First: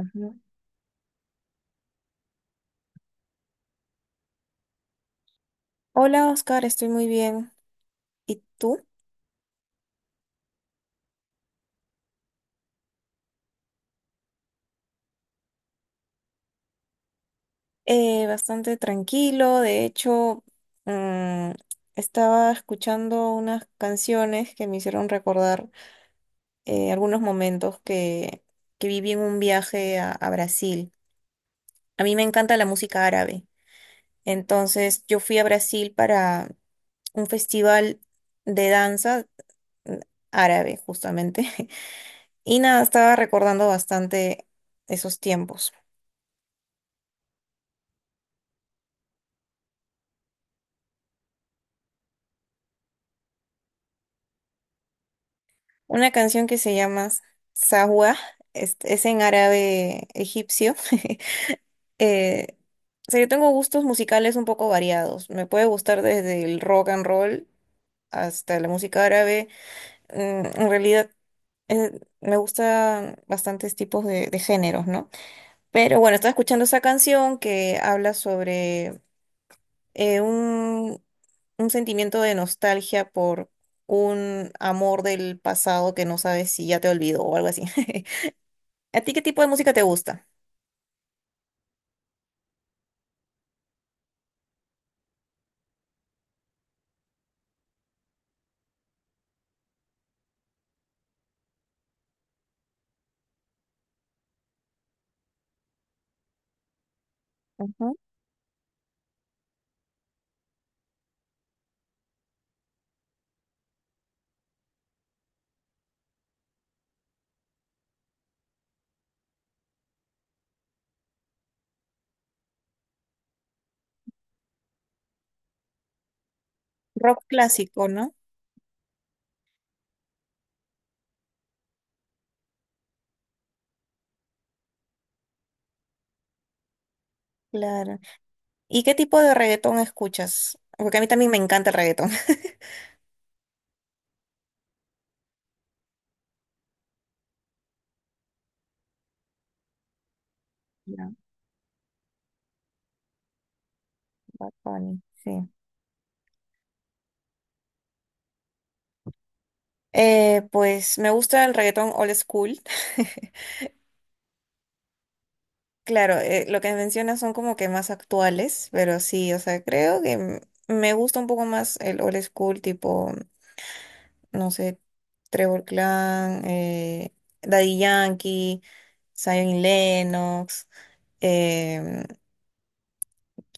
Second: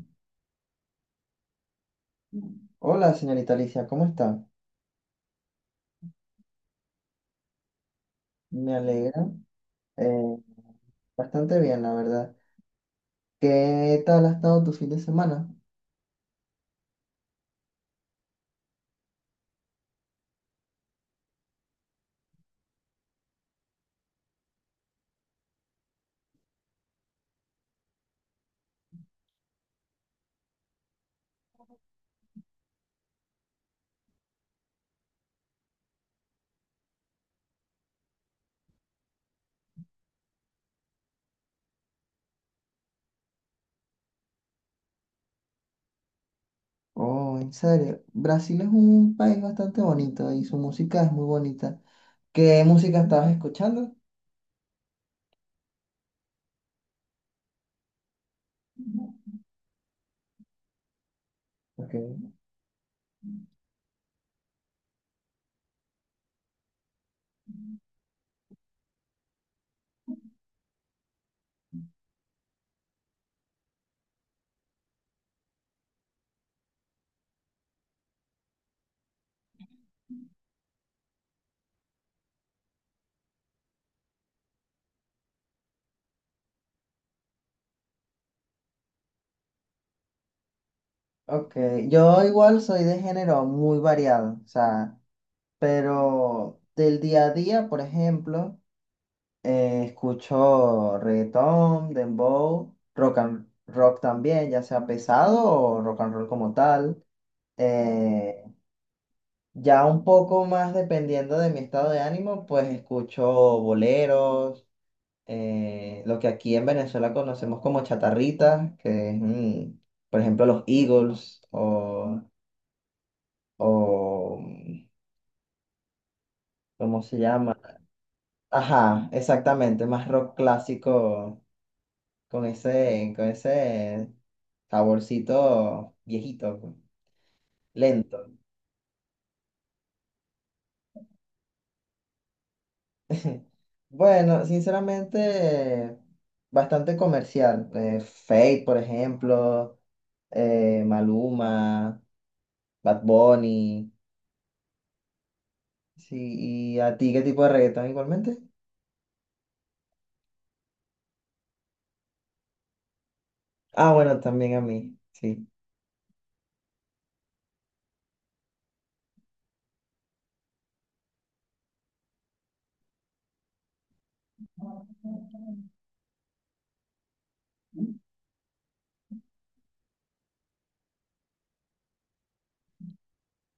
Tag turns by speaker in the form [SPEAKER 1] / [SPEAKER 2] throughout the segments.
[SPEAKER 1] Ujú.
[SPEAKER 2] Hola, señorita Alicia, ¿cómo está?
[SPEAKER 1] Hola Oscar, estoy muy bien. ¿Y
[SPEAKER 2] Me
[SPEAKER 1] tú?
[SPEAKER 2] alegra. eh, Bastante bien, la verdad. ¿Qué tal ha estado tu fin de semana?
[SPEAKER 1] Bastante tranquilo. De hecho, mm, estaba escuchando unas canciones que me hicieron recordar algunos momentos que viví en un viaje a Brasil. A mí me encanta la música árabe. Entonces, yo fui a Brasil para un festival de danza mm, árabe, justamente. Y nada, estaba recordando bastante esos tiempos.
[SPEAKER 2] Oh, ¿en serio? Brasil es un país bastante bonito y su música es muy bonita. ¿Qué música estabas escuchando?
[SPEAKER 1] Una canción que se llama Sahwa, es en árabe egipcio.
[SPEAKER 2] Ok.
[SPEAKER 1] Eh, o sea, yo tengo gustos musicales un poco variados. Me puede gustar desde el rock and roll hasta la música árabe. En realidad, me gustan bastantes tipos de géneros, ¿no? Pero bueno, estaba escuchando esa canción que habla sobre eh, un, un sentimiento de nostalgia por un amor del pasado que no sabes si ya te olvidó o algo así. ¿A ti qué tipo de música te gusta?
[SPEAKER 2] Ok, yo igual soy de género muy variado, o sea, pero del día a día, por ejemplo. Escucho reggaetón, dembow, rock and rock también, ya sea pesado o rock and roll como tal.
[SPEAKER 1] Ujú.
[SPEAKER 2] Eh, ya un poco más dependiendo de mi estado de ánimo, pues escucho boleros, lo que aquí en Venezuela conocemos como chatarritas, que es, por ejemplo, los Eagles o, ¿cómo se
[SPEAKER 1] Rock
[SPEAKER 2] llama?
[SPEAKER 1] clásico, ¿no?
[SPEAKER 2] Ajá, exactamente, más rock clásico. Con ese saborcito viejito, pues,
[SPEAKER 1] Claro.
[SPEAKER 2] lento.
[SPEAKER 1] ¿Y qué tipo de reggaetón escuchas? Porque a mí también me encanta el reggaetón.
[SPEAKER 2] Bueno, sinceramente, bastante comercial. Fate, por ejemplo,
[SPEAKER 1] Ya,
[SPEAKER 2] Maluma, Bad Bunny.
[SPEAKER 1] Bad Bunny, sí.
[SPEAKER 2] Sí, ¿y a ti qué tipo de reggaetón igualmente?
[SPEAKER 1] Pues me gusta el reggaetón old school.
[SPEAKER 2] Ah, bueno, también a mí, sí.
[SPEAKER 1] Claro, lo que mencionas son como que más actuales, pero sí, o sea, creo que me gusta un poco más el old school tipo no sé, Trevor Clan, Daddy Yankee, Zion y Lennox, em,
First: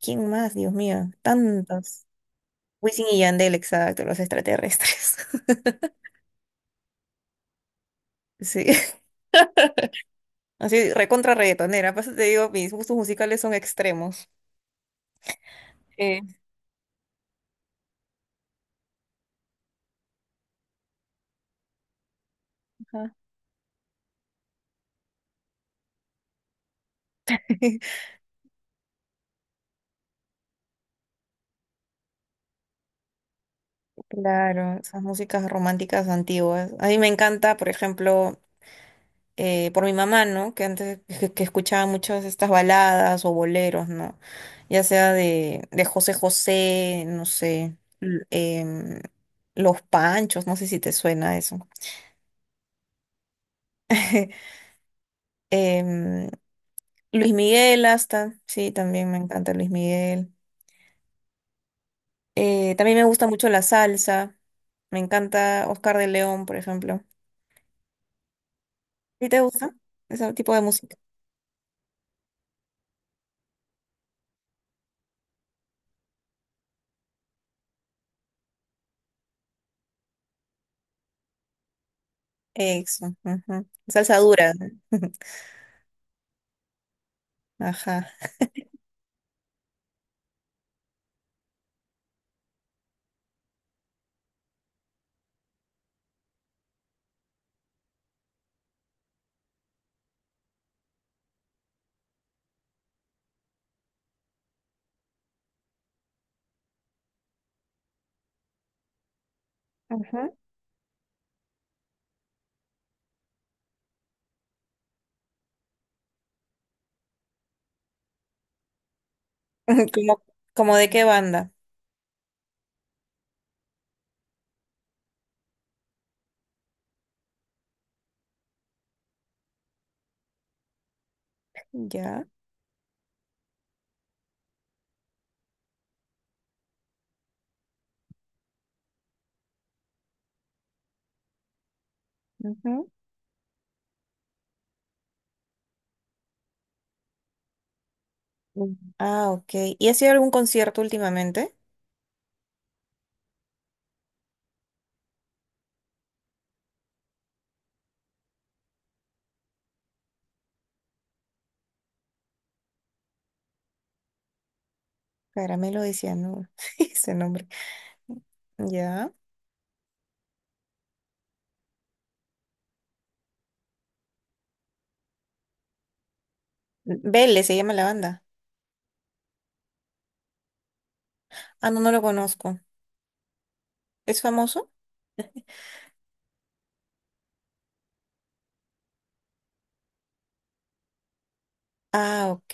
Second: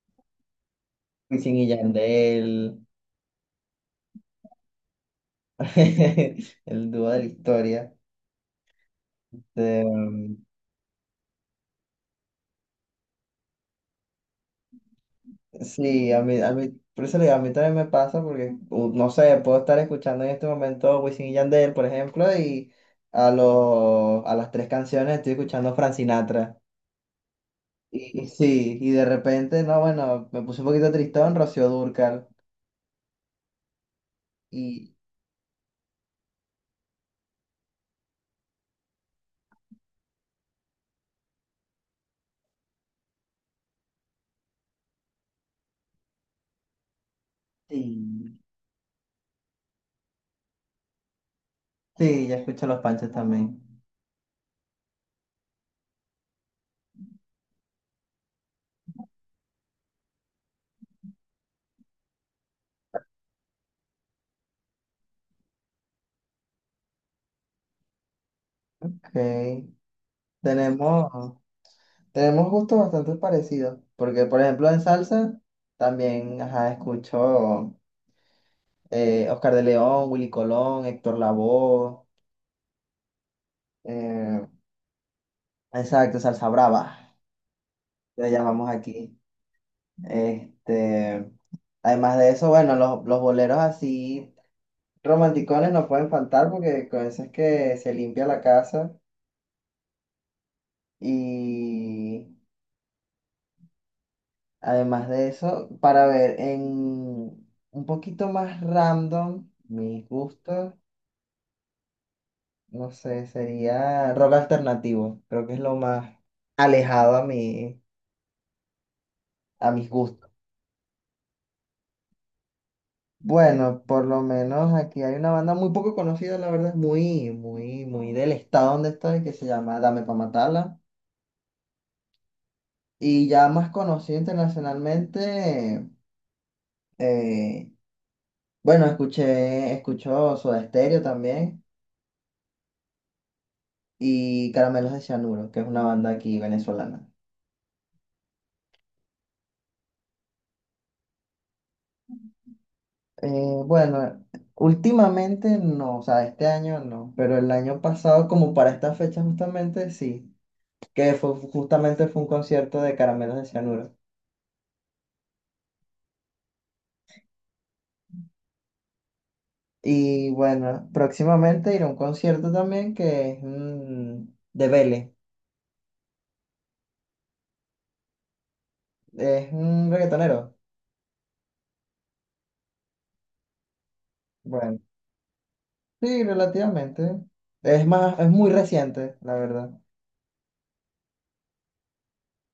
[SPEAKER 1] ¿quién más? Dios mío,
[SPEAKER 2] Wisin y
[SPEAKER 1] tantos.
[SPEAKER 2] Yandel,
[SPEAKER 1] Wisin y Yandel, exacto, los extraterrestres.
[SPEAKER 2] el dúo de la historia.
[SPEAKER 1] Sí, así recontra reggaetonera. Por eso te digo, mis gustos musicales son extremos.
[SPEAKER 2] Sí,
[SPEAKER 1] Eh,
[SPEAKER 2] a mí, por eso le digo, a mí también me pasa porque, no sé, puedo estar escuchando en este momento Wisin y Yandel, por ejemplo, y
[SPEAKER 1] ajá.
[SPEAKER 2] a las tres canciones estoy escuchando Frank Sinatra. Y sí, y de repente, no, bueno, me puse un poquito tristón, Rocío Dúrcal.
[SPEAKER 1] Claro,
[SPEAKER 2] Y
[SPEAKER 1] esas músicas románticas antiguas. A mí me encanta, por ejemplo, por mi mamá, ¿no? Que antes que escuchaba muchas de estas baladas o boleros, ¿no? Ya sea de José José, no sé, l-
[SPEAKER 2] sí,
[SPEAKER 1] em, Los Panchos, no sé si te suena eso.
[SPEAKER 2] sí, ya escucho Los Panchos también.
[SPEAKER 1] Em, Luis Miguel hasta, sí, también me encanta Luis Miguel. También me gusta mucho la salsa, me encanta Oscar de León, por ejemplo.
[SPEAKER 2] Ok,
[SPEAKER 1] ¿Sí te gusta ese tipo de música?
[SPEAKER 2] tenemos, tenemos gustos bastante parecidos, porque, por ejemplo, en salsa también, ajá, escucho. Oscar de León, Willy Colón, Héctor Lavoe,
[SPEAKER 1] Eso, ujú. Salsa
[SPEAKER 2] eh,
[SPEAKER 1] dura.
[SPEAKER 2] exacto, Salsa Brava,
[SPEAKER 1] Ajá.
[SPEAKER 2] lo llamamos aquí. Este, además de eso, bueno, los boleros así romanticones no pueden faltar porque con eso es que se limpia la casa. Y además de eso, para ver en un poquito más random, mis gustos, no sé, sería rock alternativo, creo que es lo más alejado a mis
[SPEAKER 1] ¿Como,
[SPEAKER 2] gustos.
[SPEAKER 1] como de qué banda?
[SPEAKER 2] Bueno, por lo menos aquí hay una banda muy poco conocida, la verdad, muy, muy, muy del estado donde estoy, que se llama Dame Pa' Matarla.
[SPEAKER 1] Ya.
[SPEAKER 2] Y ya más conocida internacionalmente, eh, bueno, escuchó Soda Stereo también
[SPEAKER 1] Ujú.
[SPEAKER 2] y Caramelos de Cianuro, que es una banda aquí venezolana.
[SPEAKER 1] Mm. Ah, ok. ¿Y ha sido algún concierto últimamente?
[SPEAKER 2] Bueno, últimamente no, o sea, este año no, pero el año pasado, como para esta fecha justamente, sí, justamente fue un concierto de Caramelos de Cianuro.
[SPEAKER 1] Caramelo de Cianuro. Ese nombre. Ya.
[SPEAKER 2] Y bueno, próximamente iré a un concierto también que es de Vélez.
[SPEAKER 1] Vélez se llama la banda.
[SPEAKER 2] Es un reggaetonero.
[SPEAKER 1] Ah, no, no lo conozco. ¿Es famoso?
[SPEAKER 2] Bueno, sí, relativamente. Es más, es muy reciente, la verdad.
[SPEAKER 1] Ah, ok.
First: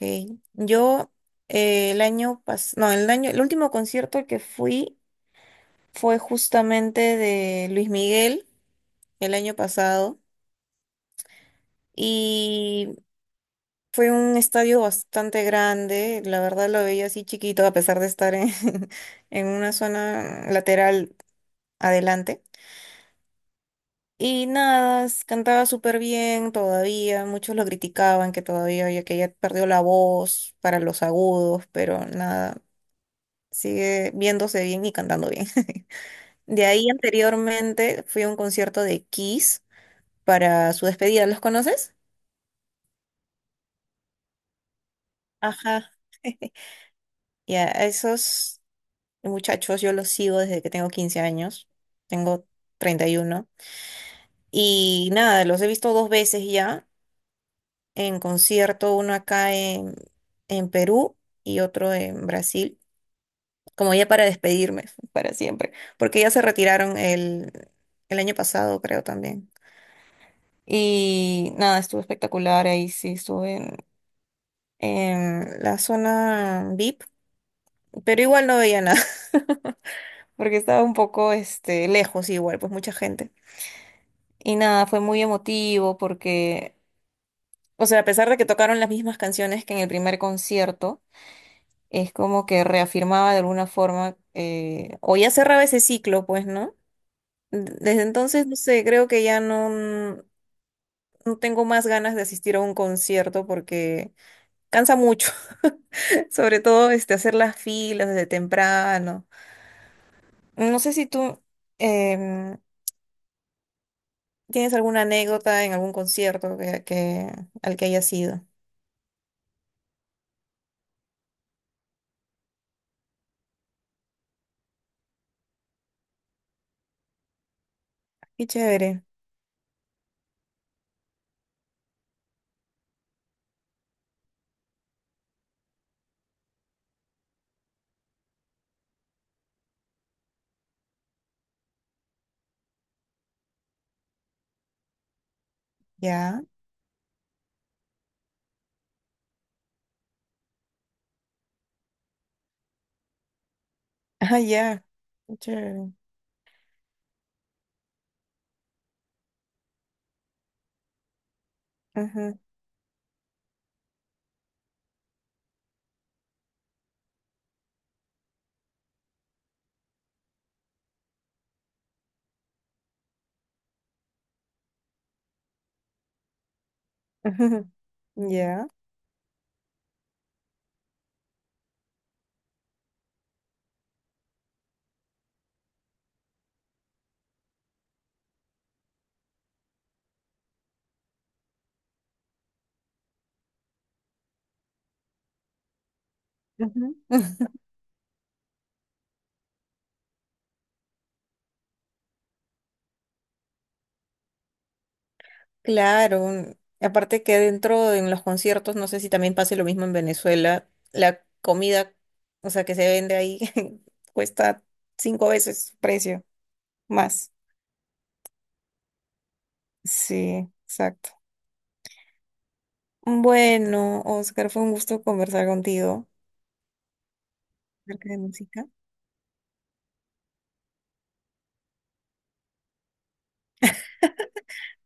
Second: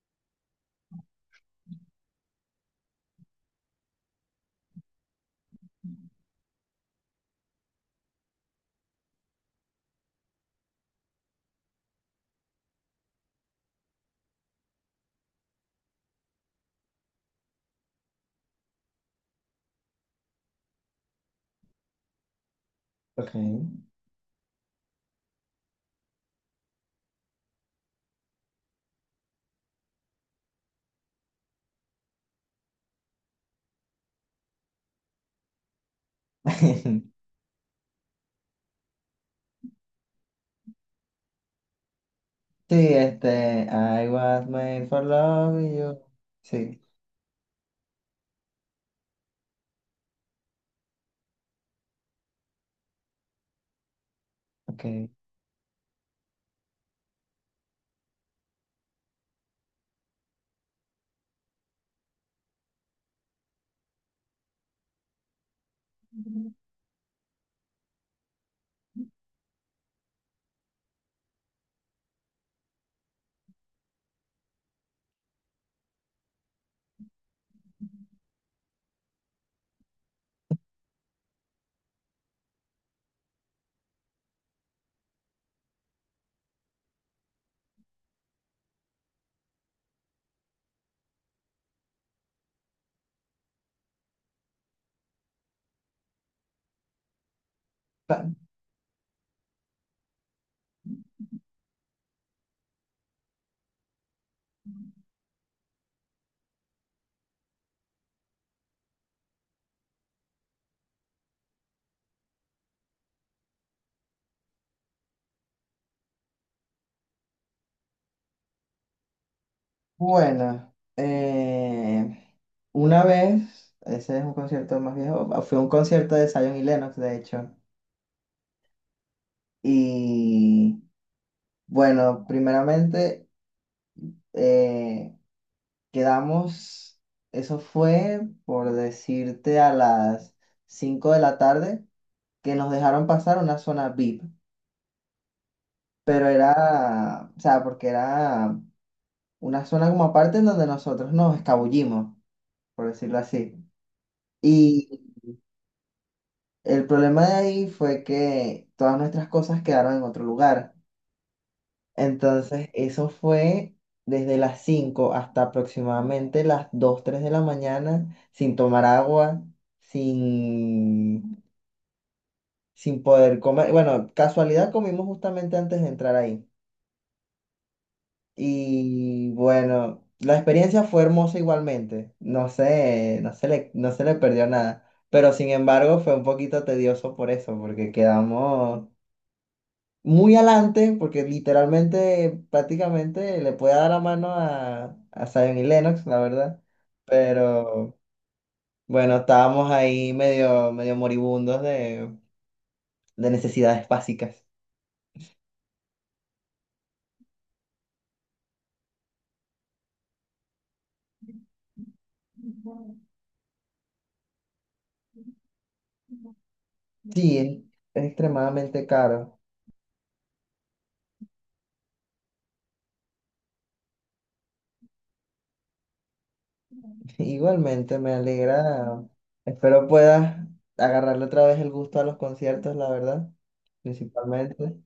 [SPEAKER 1] Yo el año pasado, no, el último concierto al que fui fue justamente de Luis Miguel el año pasado. Y fue un estadio bastante grande, la verdad lo veía así chiquito a pesar de estar en, en una zona lateral adelante.
[SPEAKER 2] Ok.
[SPEAKER 1] Y nada, cantaba súper bien todavía, muchos lo criticaban que todavía ya que ya perdió la voz para los agudos, pero nada, sigue viéndose bien y cantando bien. De ahí anteriormente fui a un concierto de Kiss para su despedida, ¿los conoces?
[SPEAKER 2] Sí, este, I was made for love
[SPEAKER 1] Ajá.
[SPEAKER 2] you. Sí,
[SPEAKER 1] Ya, esos. Muchachos, yo los sigo desde que tengo 15 años, tengo 31
[SPEAKER 2] ok.
[SPEAKER 1] y nada, los he visto dos veces ya en concierto, uno acá en Perú y otro en Brasil, como ya para despedirme para siempre, porque ya se retiraron el año pasado, creo también. Y nada, estuvo espectacular, ahí sí estuve en la zona VIP, pero igual no veía nada, porque estaba un poco este, lejos igual, pues mucha gente. Y nada, fue muy emotivo porque, o sea, a pesar de que tocaron las mismas canciones que en el primer concierto, es como que reafirmaba de alguna forma, o ya cerraba ese ciclo, pues, ¿no? Desde
[SPEAKER 2] Pa-
[SPEAKER 1] entonces, no sé, creo que ya no, no tengo más ganas de asistir a un concierto porque cansa mucho, sobre todo este, hacer las filas desde temprano. No sé si tú em, tienes alguna anécdota en algún concierto al que hayas ido.
[SPEAKER 2] Bueno, una vez, ese es un concierto más viejo, ah, fue un concierto de Zion y Lennox, de hecho.
[SPEAKER 1] Qué chévere.
[SPEAKER 2] Y bueno, primeramente. eh, Quedamos, eso fue por decirte a las 5 de la tarde, que nos dejaron pasar una zona VIP, pero
[SPEAKER 1] Ya.
[SPEAKER 2] era, o sea, porque era una zona como aparte en donde nosotros nos escabullimos, por decirlo así.
[SPEAKER 1] Ah, ya.
[SPEAKER 2] Y
[SPEAKER 1] Chévere.
[SPEAKER 2] el problema de ahí fue que todas nuestras cosas quedaron en otro lugar.
[SPEAKER 1] Ajá.
[SPEAKER 2] Entonces, eso fue desde las 5 hasta aproximadamente las 2 3 de la mañana, sin tomar agua, sin, sin poder comer. Bueno, casualidad comimos justamente antes de entrar ahí.
[SPEAKER 1] Ajá. Ya.
[SPEAKER 2] Y bueno, la experiencia fue hermosa igualmente. No sé, no se le perdió nada. Pero sin embargo, fue un poquito tedioso por eso, porque quedamos muy adelante, porque literalmente, prácticamente le puede dar la mano a Zion y Lennox, la verdad.
[SPEAKER 1] Ujú.
[SPEAKER 2] Pero bueno, estábamos ahí medio, medio moribundos de necesidades básicas.
[SPEAKER 1] Claro, aparte que en los conciertos, no sé si también pase lo mismo en Venezuela, la comida, o sea, que se vende ahí, cuesta cinco veces su precio más.
[SPEAKER 2] Sí, es extremadamente caro.
[SPEAKER 1] Sí, exacto. Bueno, Oscar, fue un gusto conversar contigo
[SPEAKER 2] Igualmente,
[SPEAKER 1] acerca
[SPEAKER 2] me
[SPEAKER 1] de música.
[SPEAKER 2] alegra. Espero puedas agarrarle otra vez el gusto a los conciertos, la verdad, principalmente.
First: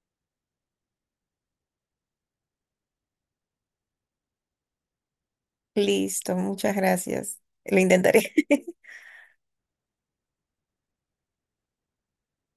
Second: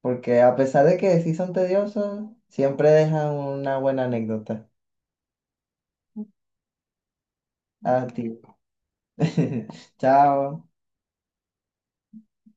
[SPEAKER 2] Porque a pesar de que sí son tediosos, siempre dejan una buena anécdota.
[SPEAKER 1] Listo, muchas gracias. Lo
[SPEAKER 2] A ti.
[SPEAKER 1] intentaré.
[SPEAKER 2] Chao.